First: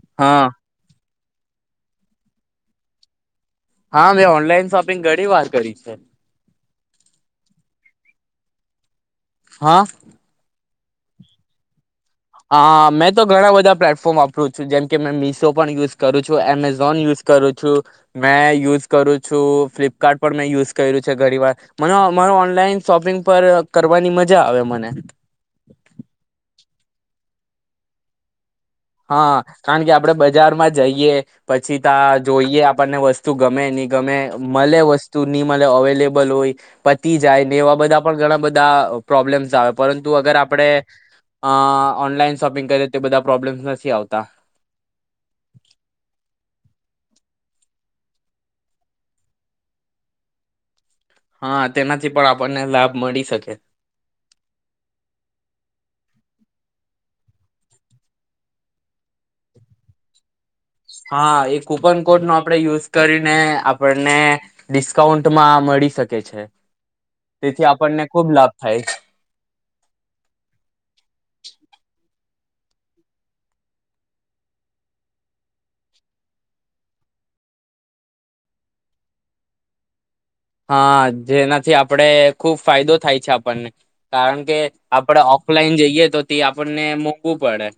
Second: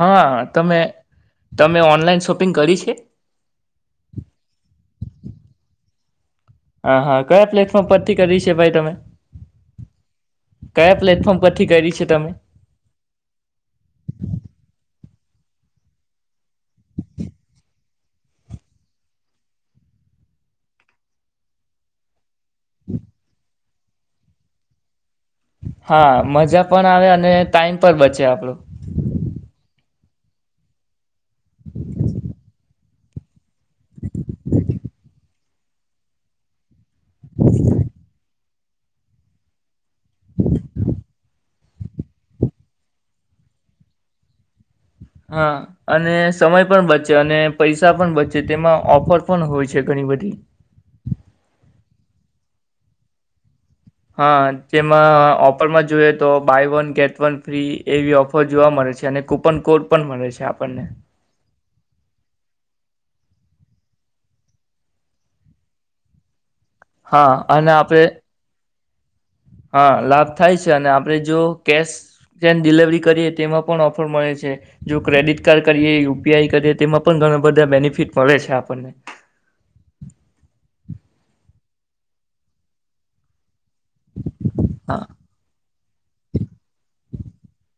હા તમે તમે ઓનલાઈન શોપિંગ કરી છે? હા મેં ઓનલાઈન શોપિંગ ઘણી વાર કરી છે. હા હા કયા પ્લેટફોર્મ પરથી કરી છે ભાઈ તમે? હા. કયા પ્લેટફોર્મ પરથી કરી છે? તમે હ મેં તો ઘણા બધા પ્લેટફોર્મ આપરું છું જેમ કે મેં મીશો પણ યુઝ કરું એમેઝોન યુઝ કરું છું. મેં યુઝ કરું છું ફ્લિપકાર્ટ પણ મેં યુઝ કર્યું છે ઘણી વાર મ મારો ઓન નલાઇન શોપિંગ પર કરવાની મજા આવે મને. હા મજા પણ આવે અને ટાઈમ પર બચે આપડું. હા કારણ કે આપડે બજારમાં જઈએ પછી ત જોઈએ આપણને વસ્તુ ગમે નહી ગમે મળે વસ્તુ નની મળે અવેલેબલ હોય. પતી જાય ને એવા બધા પણ ઘણા બધા પ્રોબ્લેમ આવે. પરંતુ અગર આપણે અ ઓનલાઈન શોપિંગ કરે તે બધા પ્રોબ્લેમ્સ નથી નથી આવતા. હા અને સમય પણ બચે અને પૈસા પણ બચે તેમાં ઓફર પણ હોય છે ઘણી બધી. હા તેનાથી પણ આપણને લાભ મળી શકે. હા તેમાં ઓફરમાં જોઈયએ તો buy one get one free એવી ઓફર જોવા મળે છે અને કુપન કોડ પણ મળે છે આપણને. હા એ કૂપન કોડ નો આપણે યુઝ કરીને આપણને ડિસ્કાઉન્ટમાં મળી શકે છે. હા તેથી અને આપડે આપણને ખુબ લાભ થાય છે હા લાભ થાય છે અને આપડે જો કેશ એન્ડ ડિલવરી કરીએ તેમાં પણ ઓફર મળે છે જો ક્રેડિટ કાર્ડ કરીએ યુપીઆઈ કરીએ તેમાં પણ ઘણા બધા બેનિફિટ મળે છે આપણને. હા જેનાથી આપણેે ખુબ ફાયદો થાય છે આપણને. કારણ કે હા આપડ ઓફલાઈન જઈએ તો તે આપણને મોગવું પડે.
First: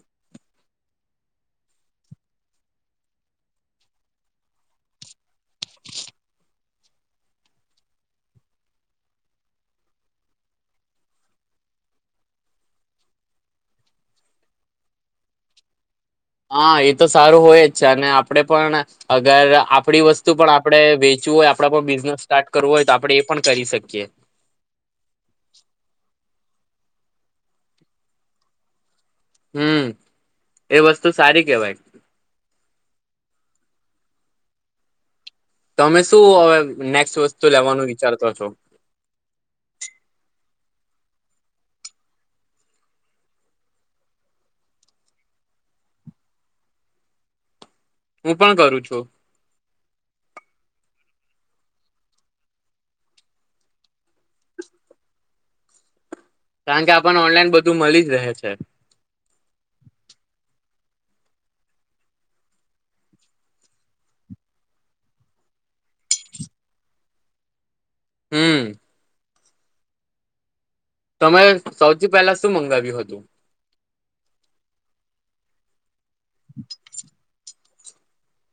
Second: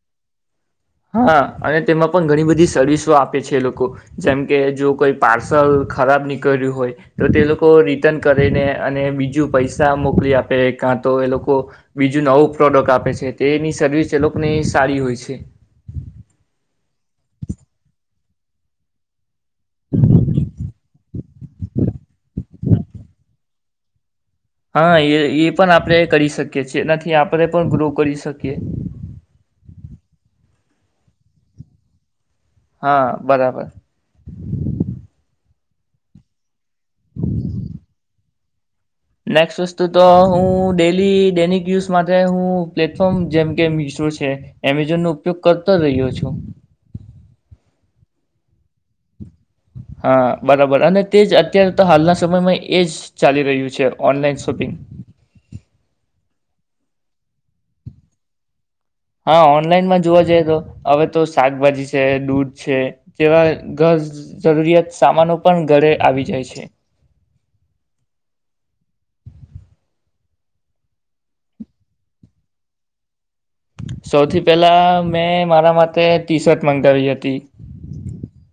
હા અને તેમાં પણ ઘણી બધી સર્વિસો આપે છે લોકો જેમ કે જો કોઈ પાર્સલ ખરાબ નીકળ્યું હોય તો તે લોકો રિટર્ન કરીને અને બીજું પૈસા મોકલી આપે કાં તો એ લોકો બીજું નવું પ્રોડક્ટ આપે છે તેની સર્વિસ એ લોકોની સારી હોય છે હા એ તો સારું હોય જ છે અને આપડે પણ અગર આપણી વસ્તુ પણ આપડે વેચી હોય આપ પણ બિઝનેસ સ્ટાર્ટ કરવું હોય તો આપડે એ પણ કરી શકીએ હા એ એ પણ આપણે કરી શકીએ છેનાથી આપણે પણ ગ્રો કરી શકીએ હમ એ વસ્તુ સારી કેવાય હા બરાબર તમે શું હવે નેક્ વસ્તુ લેવાનું વિચારતો છો નેક્સ્ટ વસ્તુ તો હું ડેલી ડેનિક યુઝ માટે હું પ્લેટફોર્મ જેમકે મિશો છે એમેઝોનનોો ઉપયોગ કરતો રહ્યો છું હું પણ કરું છું હા બરાબર અને તે જ અત્યારે તો હાલના સમયમાં એજ ચાલી રહ્યું છે ઓનલાઈન શોપિંગ કારણ કે આપને ઓનલાઈન બધું મળી જ રહે છે હા ઓનલાઈનમાં જોવા જઈએ તો હવે તો શાકભાજી છે દૂધ છે તેવા ઘર જરૂરિયાત સામાનો પણ ઘરે આવી જાય છે હમ તમે સૌથી પહેલા શું મંગાવ્યું હતું સૌથી પેલા મેં મારા માટે ટી શર્ટ મગાવી હતી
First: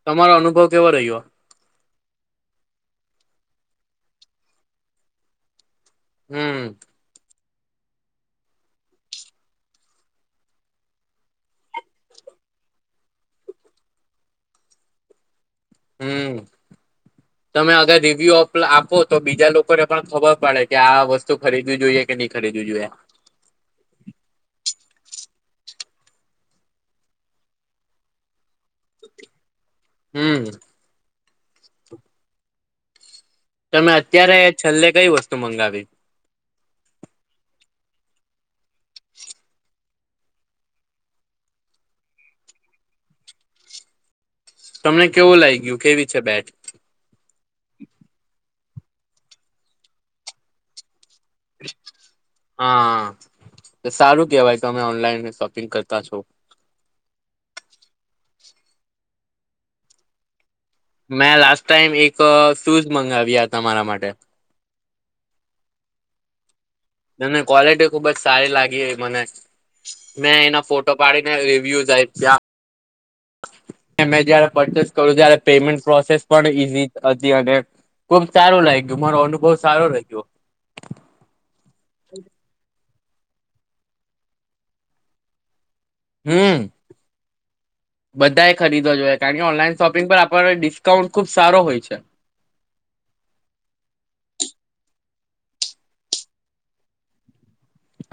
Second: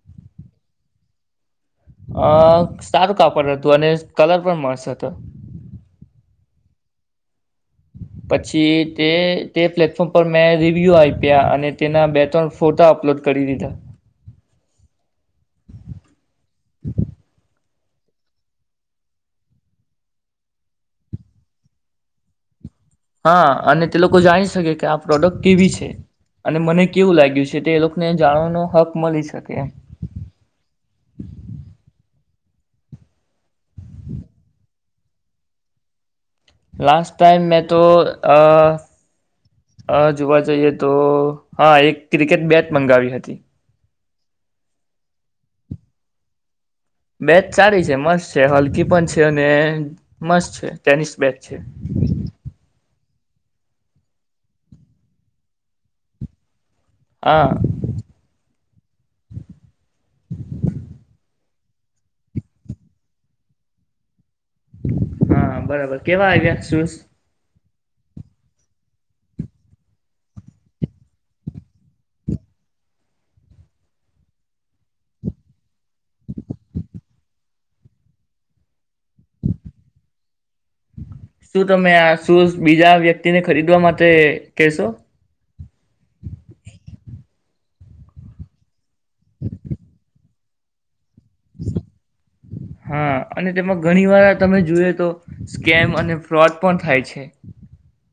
તમારો અનુભવ કેવો રહ્યો અ સારું કાપડ હતું અને કલર પણ મસ્ત હતો હમ પછી તે તે પ્લેટફોર્મ પર મેં રિવ્યુ આપ્યા અને તેના બે ત્રણ ફોટા અપલોડ કરી દીધા હમ તમે અગર રિવ્યુ આપો તો બીજા લોકોને પણ ખબર પડે કે આ વસ્તુ ખરીદવી જોઈએ કે નહી ખરીદવી જોઈએ હા અને તે લોકો જાણી શકે કે આ પ્રોડક્ટ કેવી છે અને મને કેવું લાગ્યું છે તે એ લોકોને જાણવાનો હક મળી શકે હમ તમે અત્યારે છેલ્લે કઈ વસ્તુ મંગાવી લાસ્ટ ટાઈમ મેં તો અ જોવા જઈએ તો હા એક ક્રિકેટ બેચ મંગાવી હતી તમને કેવું લાગ ગયું કેવી છે બેટ બેચ સારી છે મસ્ત છે હલકી પણ છે અને મસ્ત છે ટેનિસ બેચ છે હા સારું કેવાય તો તમે ઓનલાઈન શોપિંગ કરતા છો હા મેં લાસ્ટ ટાઈમ એક શૂઝ મંગાવ્યા તમારા માટે હા બરાબર કેવા આવ્યા શૂઝ અને ક્વલિટી ખુબ જ સારી લાગી મને, મેં એના ફોટો પાડીને રિવ્યુઝ આપ્યા. મેં જયારે પરચેસ કરું ત્યારે પેમેન્ટ પ્રોસેસ પણ ઈઝી હતી અને ખુબ સારું લાગ્યું, મારો અનુભવ સારો લાગ્યો. શું તમે આ શું બીજા વ્યક્તિ વ્યક્તિને ખરીદવા માટે કેશો? હમમ. બધા એ ખરીદ ખરીદવા જોઈયે કારણકે ઓનલાઈન શોપિંગ પર આપ પર ડિસ્કાઉન્ટ ખુબ સારો હોય છે હા અને તેમાં ઘણી વાર તમે જોઈએ તો સ્કેમ અને ફ્રોડ પણ થાય છે.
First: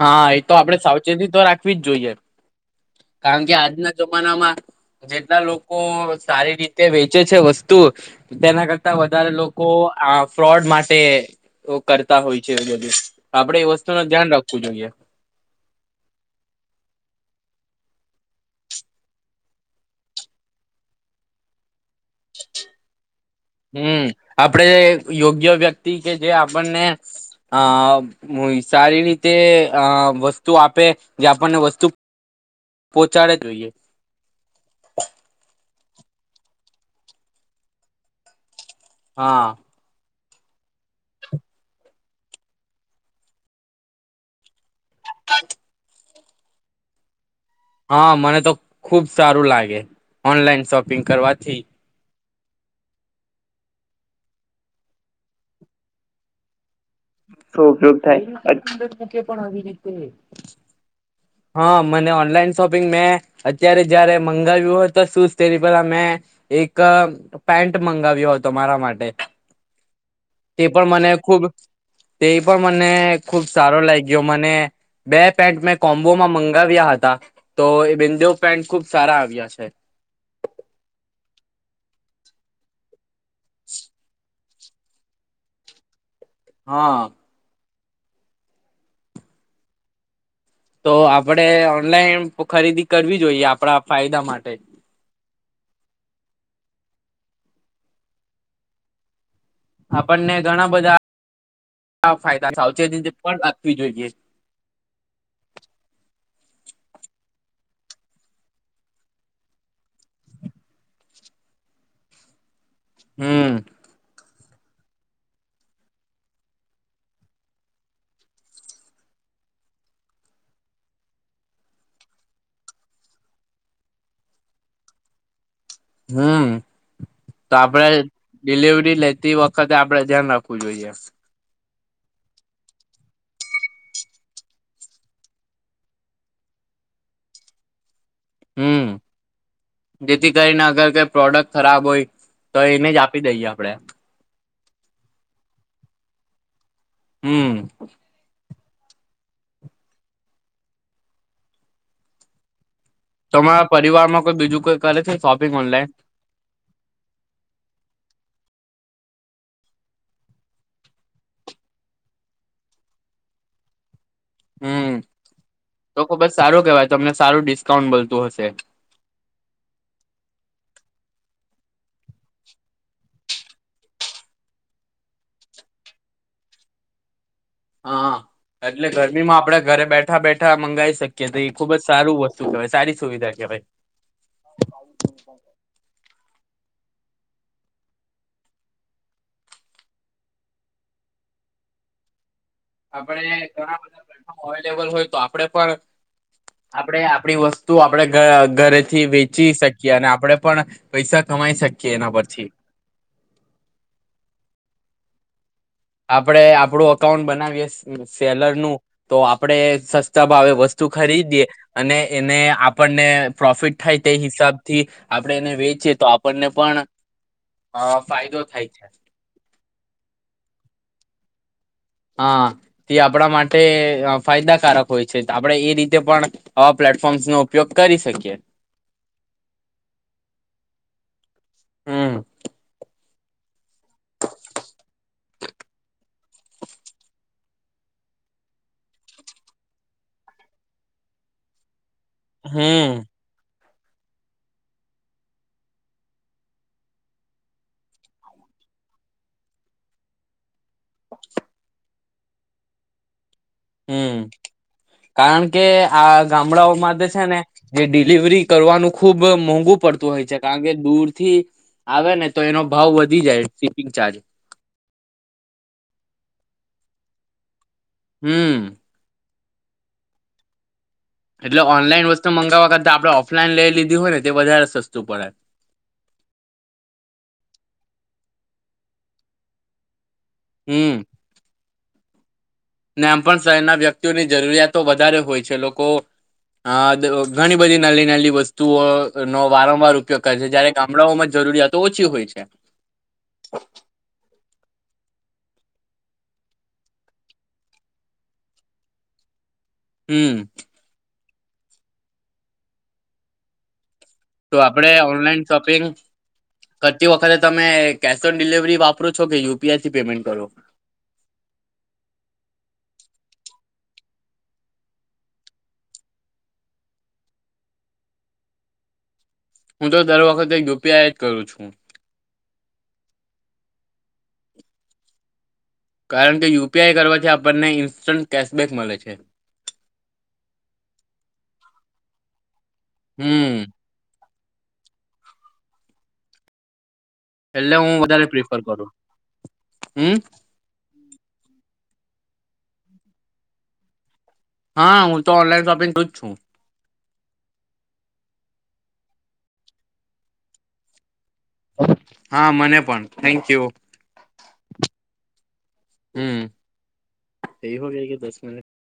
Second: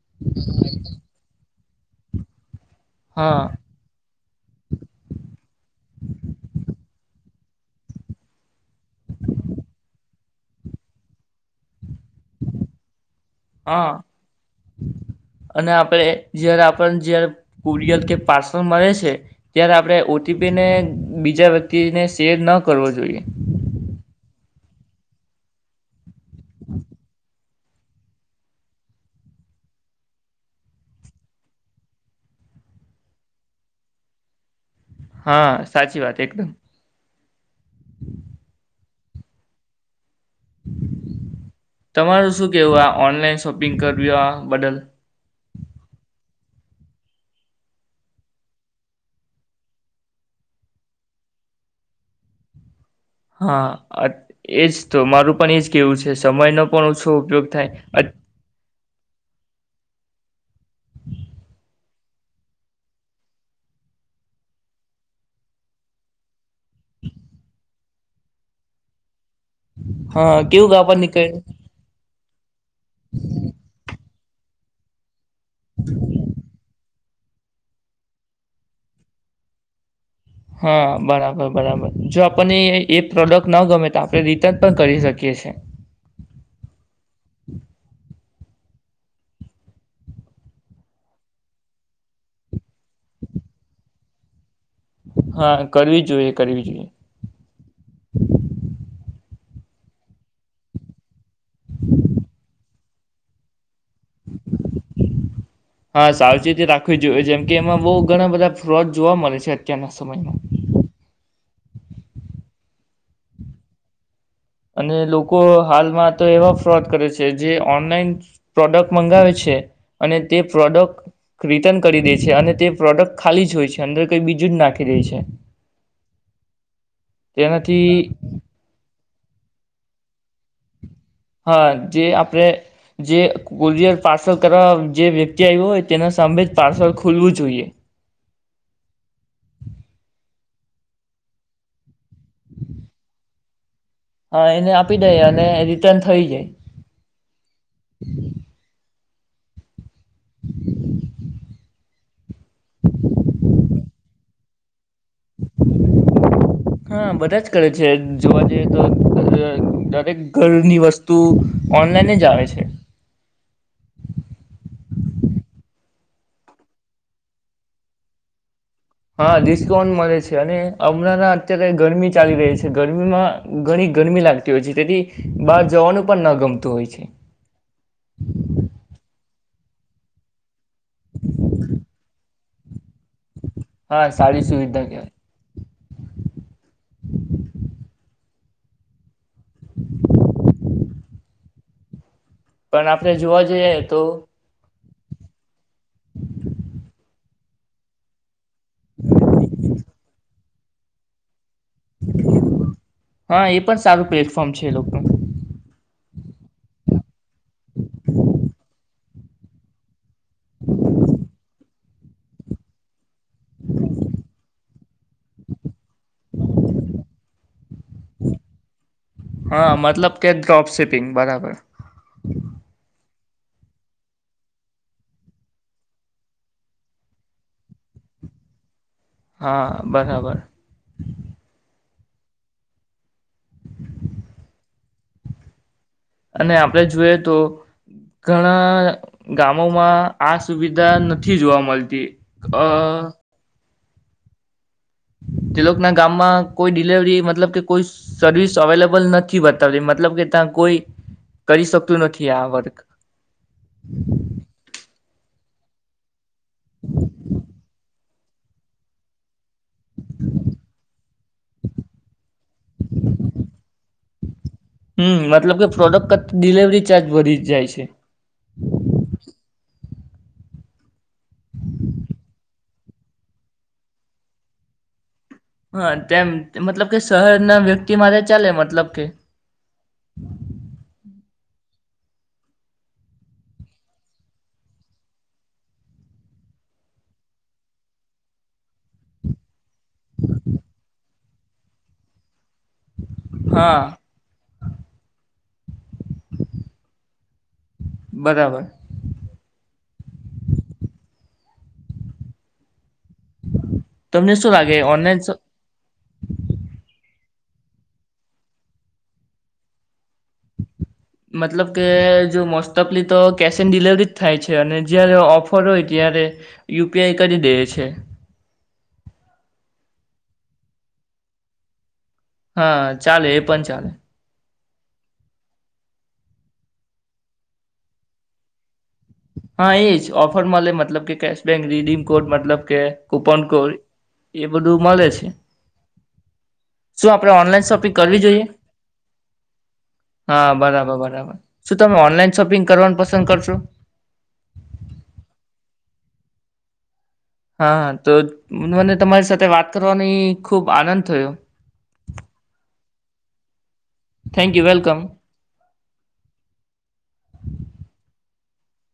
હા એ તો આપડે સાવચેતી તો રાખ રાખવી જ જોઈએ. કારણ હા કે આજના જમાનામાં જેટલા લોકો સારી રીતે વેચે છે વસ્તુ વસ્તુ તેના કરતા વધારે લોકો આ ફ્રોડ માટે અ કરતા હોય છે બધુ આપડે એ વસ્તુ હા નું ધ્યાન રાખવું જોઈએ. કુરિયલ કે પાર્સલ મળે છે ત્યારે આપણે ઓ ટી પીને બીજા વ્યક્તિને શેર ન કરવો જોઈએ. હમમ. આપણેે યોગ્ય વ્યક્તિ કે જે આપણને અ સારી રીતે અ વસ્તુ આપે જે આપણને વસ્તુ પહોચાડે જોઈએ. હા‌ સાચી વાત એકદમ. [inaudible] હા. તમારું શું કહેવું આ ઓનલાઈન શોપિંગ કર્યા બદલ? ખત હા મને તો ખુબ સારું લાગે ઓનલાઈન શોપિંગ કરવાથી હા અત એજ તો મારું પણ એજ કેવું છે સમય નો ઓછો ઉપયોગ થાય અત્યા કે પણ આવી રીતે હા, મને ઓનલાઈન શોપિંગ મેં અત્યારે જયારે મંગાવ્યું હતું સૂઝ તેની પેલા મેં એક પેન્ટ મંગાવ્યો હતો મારા માટે હા તે કેવું પણ કાપડ મને નીકળે ખુબ તે પણ મને ખુબ સારો લાય જો મને બે પેન્ટ કોમ્બોમાં મંગાવ્યા હતા. તો એ બેદો ઓ પેન્ટ ખુબ સારા આવ્યા છે. હા બરાબર બરાબર. જો આપણને એ પ્રોડક્ટ ન ગમે તો આપણે રીટ રિટર્ન પણ કરી શકીએ છીએ. હા તો આપડે ઓનલાઈન ખરીદી કરવી જોઈએ આપણા ફાયદા માટે હા કરવી જોઈએ કરવી જોઈએ. આપણને ઘણા બધા ફાયદા થાવ તેની જે પણ [unintelligible] હા સાવચેતી રાખવી જોઈએ જેમ કે એમાં બઉ ઘણા બધા ફ્રોજ જોવા મળે છે અત્યારના સમયમાં [inaudible] અને લોકો હાલમાં તો એવા ફ્રોડ કરે છે જે ઓનલાઈન પ્રોડક્ટ મંગાવે છે અને તે પ્રોડક્ટ રિટર્ન કરી દે છે અને તે પ્રોડક્ટ ખાલી જ હોય છે અંદર કઈ બીજું જ નાખી દે છે હમ તો આપડે તેનાથી ડિલિવરી લે તે વખતે આપડે ધ્યાન રાખવું જોઈએ હા જે આપણેે જે કોરિયર પાર્સલ કરવા જે વ્યક્તિ આવ્યો હોય તેના સામે જ પાર્સલ ખોલવું જોઈએ હમ જેથી કરીને અગર કઈ પ્રોડક્ટ ખરાબ હોય તો એને જ આપી દઈએ આપડણે હા એને આપી દઈ અને રિટર્ન થઈ જાય [inaudible] તમારા પરિવારમાં કોઈ બીજું કોઈ કરે છે શોપિંગ ઓનલાઈન હા બધા જ કરે છે જોવા જઈએ તો દરેક ઘરની વસ્તુ ઓનલાઈન જ આવે છે હમ તો ખુબ જ સારું કેવાય તમને સારું ડિસ્કાઉન્ટ મળતું હશે હા ડિસ્કાઉન્ટ મળે છે અને હમણાં અત્યારે ગરમી ચાલી રહી છે ગરમીમાં ઘણી ગરમી લાગતી હોય છે તેથી બહાર જવાનું પણ ન ગમતું હોય છે હા એટલે ગરમીમાં આપણેે ઘરે બેઠા બેઠા મંગાઈ શકીએ તો એ ખુબ જ સારું વસ્તુ શ સારી સુવિધા કહેવાય હા સારી સુવિધા કેવાય [inaudible] પણ આપણે આપડે જોવા જઈએ ઘણા બધા તો પ્લેટફોર્મ અવેલેબલ હોય તો આપડે પણ આપડે આપડી વસ્તુ તું આપડે ઘ ઘરેથી વેચી શકીએ અને આપડણે પણ પૈસા કમાઈ શકીએ એના પરથી હા એ પણ સારું પ્લેટફોર્મ છે એ લોકો આપડે આપડું અકાઉન્ટ બને સેલર નું તો આપડે તબાવે વસ્તુ ખરીદીે અને એને આપણને પ્રોફિટ થાય તે હિસાબ થી આપણે એને વેચીએ તો આપણને પણ અ ફાયદો થાય છે પિંક બરાબર હા તે આપ આપણા માટે ફાયદાકારક હોય છે. તો આપણે એ રીતે પણ આવા પ્લેટફોર્મ્સનો ઉપયોગ કરી શકીએ. હા બરાબર હમ [inaudible] અને આપણે જોઈએ તો ઘણા ગામોમાં આ સુવિધા નથી જોવા મલતી. અ હમ તે લોકના ગામમાં કોઈ ડિલવરી મતલબ કે કોઈ સર્વિસ અવેલેબલ નથી બતાવતી. મતલબ કે ત્યાં કોઈ કરી શકતું નથી આ વર્ક હમ કારણ કે આ ગામડાઓમાં તો છે ને જે ડિલિવરી કરવાનું ખુબ મોંઘ ઘું પડતું હોય છે. કારણ કે દૂરથી આવે ને તો એનો ભાવ વધી જાય. શિપિંગ ચાર્જ ડીલીવરી ચાર્જ વધી જાય છે. હમ એટલે ઓનલાઈન વસ્તુ મંગાવવા કર તા આપણે ઓફલાઈન લઈ લીધી હોય ને તે વધારે સસ્તું પડે. હા તેમ મતલબ કે શહેરના વ્યક્તિ માટે ચાલે મતલબ કે હમ ને આમ પણ શહેરના વ્યક્તિઓની જરૂરિયાતો વધારે હોય છે. એ લોકો અ ઘણી બધી નાલી નાલી વસ્તુઓનો વારંવાર ઉપયોગ કરે છે. જ્યારે ગામડાઓમાં જરૂરિયાતો ઓછી હોય છે. હા બરાબર હમ [inaudible] તો લાગે આપણેે સ ઓનલાઈન શોપિંગ કરતી વખતે તમે કેશ ઓન ડિલિવરી વાપરો છો કે યુપીઆઈ થી પેમેન્ટ કરો? મતલબ કે જો મોસ્ટ ઓફલી તો કેશ ઓન ડિલવરી જ થાય છે. અને જયારે ઓફર હોય ત્યારે યુપીઆઈ કરી દઈએ છે. હું તો દર વખતે યુપીઆઈ જ કરું છું. હા ચાલે એ પણ ચાલે. કારણ કે યુપીઆઈ કરવાથી આપણને ઈન્સ્ટન્ટ કેશબેક મલે છે. હા એ જ ઓફર મલે મતલબ કે કેશબેક, રિડીમ કોડ મતલબ કે કુપન હમ કોઈ એ બધું મલે છે. શું આપણે ઓનલાઈન એટલે હું શોપિંગ કરવી વધારે જોઈએ? પ્રિફર કરું હમ હા બરાબર બરાબર શું તમે ઓનલાઈન શોપિંગ કરવાનું પસંદ કરશો? હા હું તો ઓનલાઈન શોપિંગ કરું જ છું. હા તો મને તમારી સાથે વાત કરવાની ખુબ આનંદ થયો. હા મને પણ થેન્કયુ થેન્ક યુ વેલકમ હમ એ હો ગયા કે દસ [inaudible]